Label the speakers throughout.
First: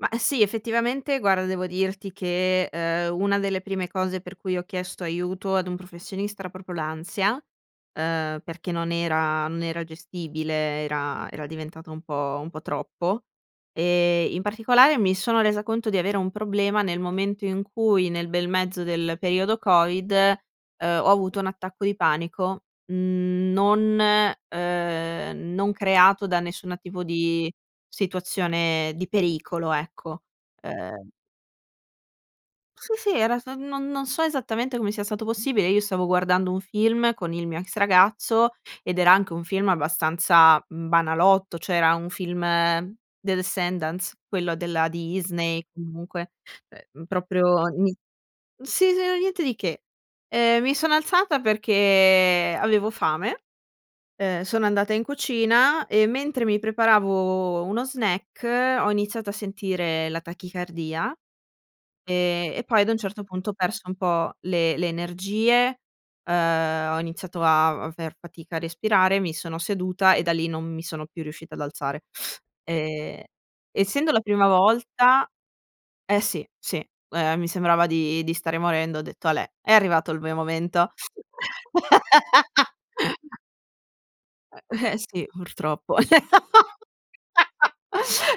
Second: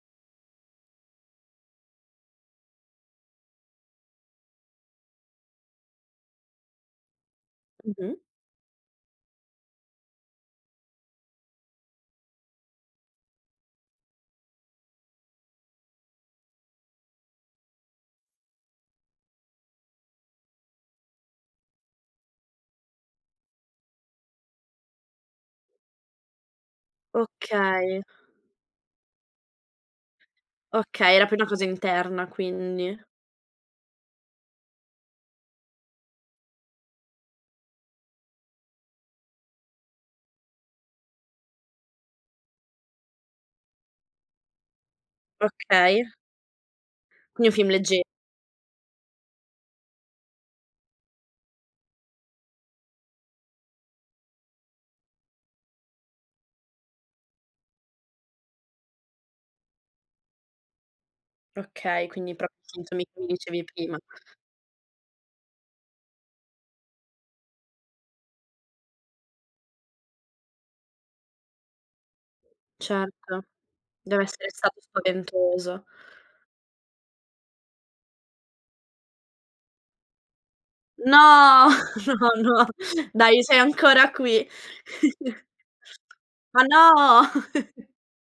Speaker 1: Ma sì. Effettivamente guarda, devo dirti che, ehm, una delle prime cose per cui ho chiesto aiuto ad un professionista, proprio l'ansia,
Speaker 2: Mh-mh.
Speaker 1: uhm, perché non era non era gestibile, era era diventata un po' un po' troppo. E in particolare mi sono resa conto di avere un problema nel momento in cui nel bel mezzo del periodo covid, uhm, ho avuto un attacco di panico, mhmm, non ehm, non creato da nessuna tipo di
Speaker 2: Okay.
Speaker 1: situazione di pericolo, ecco. Uhm
Speaker 2: Okay, era più una cosa interna
Speaker 1: Sì,
Speaker 2: quindi.
Speaker 1: sì, era so non non so esattamente come sia stato possibile. Io stavo guardando un film con il mio ex ragazzo ed era anche un film abbastanza banalotto, cioè, era un film The Descendance, quello della Disney
Speaker 2: Okay.
Speaker 1: comunque, uhm,
Speaker 2: Quindi
Speaker 1: proprio
Speaker 2: film
Speaker 1: n
Speaker 2: legge
Speaker 1: sì, s era niente di che. Ehm, mi sono alzata perché avevo fame, uhm, sono andata in cucina e mentre mi preparavo uno snack ho iniziato a sentire la tachicardia,
Speaker 2: Okay, quindi
Speaker 1: ehm,
Speaker 2: proprio
Speaker 1: e
Speaker 2: i
Speaker 1: poi ad un
Speaker 2: sintomi che
Speaker 1: certo
Speaker 2: mi
Speaker 1: punto ho
Speaker 2: dicevi
Speaker 1: perso un
Speaker 2: prima.
Speaker 1: po' le le energie, uhm, ho iniziato a aver fatica a respirare, mi sono seduta e da lì non mi sono più riuscita ad alzare. Ehm,
Speaker 2: Certo,
Speaker 1: essendo la
Speaker 2: deve
Speaker 1: prima
Speaker 2: essere stato
Speaker 1: volta
Speaker 2: spaventoso.
Speaker 1: eh, sì, sì. Ehm, mi sembrava di di stare morendo, ho detto: "Alè, è arrivato il mio momento."
Speaker 2: No no, no. Dai, sei ancora qui.
Speaker 1: Ehm, sì, purtroppo.
Speaker 2: Ma no.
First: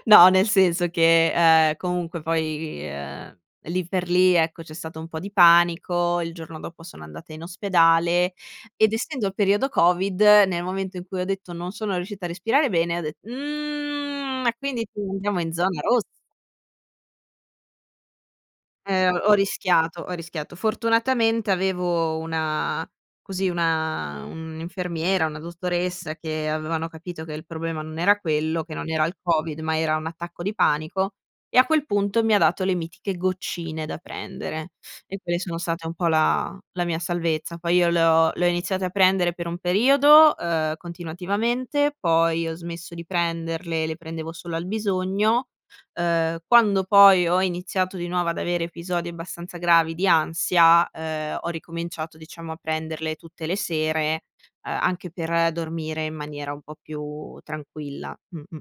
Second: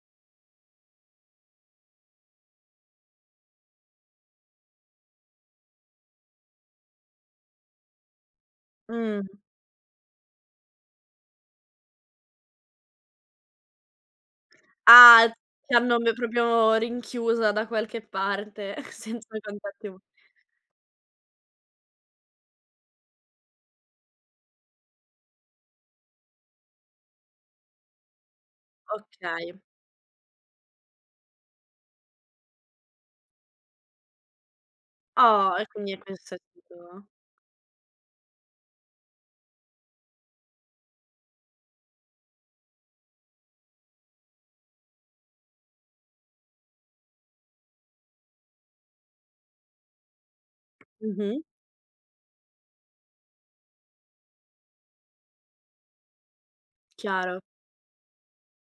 Speaker 1: No, nel senso che, uhm, comunque poi ehm, lì per lì, ecco, c'è stato un po' di panico, il giorno dopo sono andata in ospedale ed essendo
Speaker 2: Mh.
Speaker 1: il periodo covid, nel momento in cui ho detto non sono riuscita a respirare bene, ho det: "Mhmm e quindi ci
Speaker 2: Ah,
Speaker 1: troviamo in
Speaker 2: ti
Speaker 1: zona
Speaker 2: hanno
Speaker 1: ros"
Speaker 2: b proprio rinchiusa da qualche parte
Speaker 1: Eh, ho
Speaker 2: senza contatti u
Speaker 1: rischiato, ho rischiato. Fortunatamente avevo una così una un'infermiera, una dottoressa che avevano capito che il problema non era quello, che non era il
Speaker 2: Okay.
Speaker 1: covid, ma era un attacco di panico e a quel punto mi ha dato le mitiche goccine da prendere e quelle
Speaker 2: Oh,
Speaker 1: sono
Speaker 2: e
Speaker 1: state
Speaker 2: quindi
Speaker 1: un
Speaker 2: hai
Speaker 1: po'
Speaker 2: poi
Speaker 1: la la mia
Speaker 2: sentito
Speaker 1: salvezza. Poi io le ho le ho iniziate a prendere per un periodo, uhm, continuativamente, poi ho smesso di prenderle, le prendevo solo al bisogno, uhm, quando poi ho iniziato di nuovo ad avere episodi abbastanza gravi di ansia, uhm,
Speaker 2: Mh-mh.
Speaker 1: ho ricominciato diciamo a prenderle tutte le sere, ehm, anche per dormire in maniera un po' più
Speaker 2: Chiaro.
Speaker 1: tranquilla, mh-mh.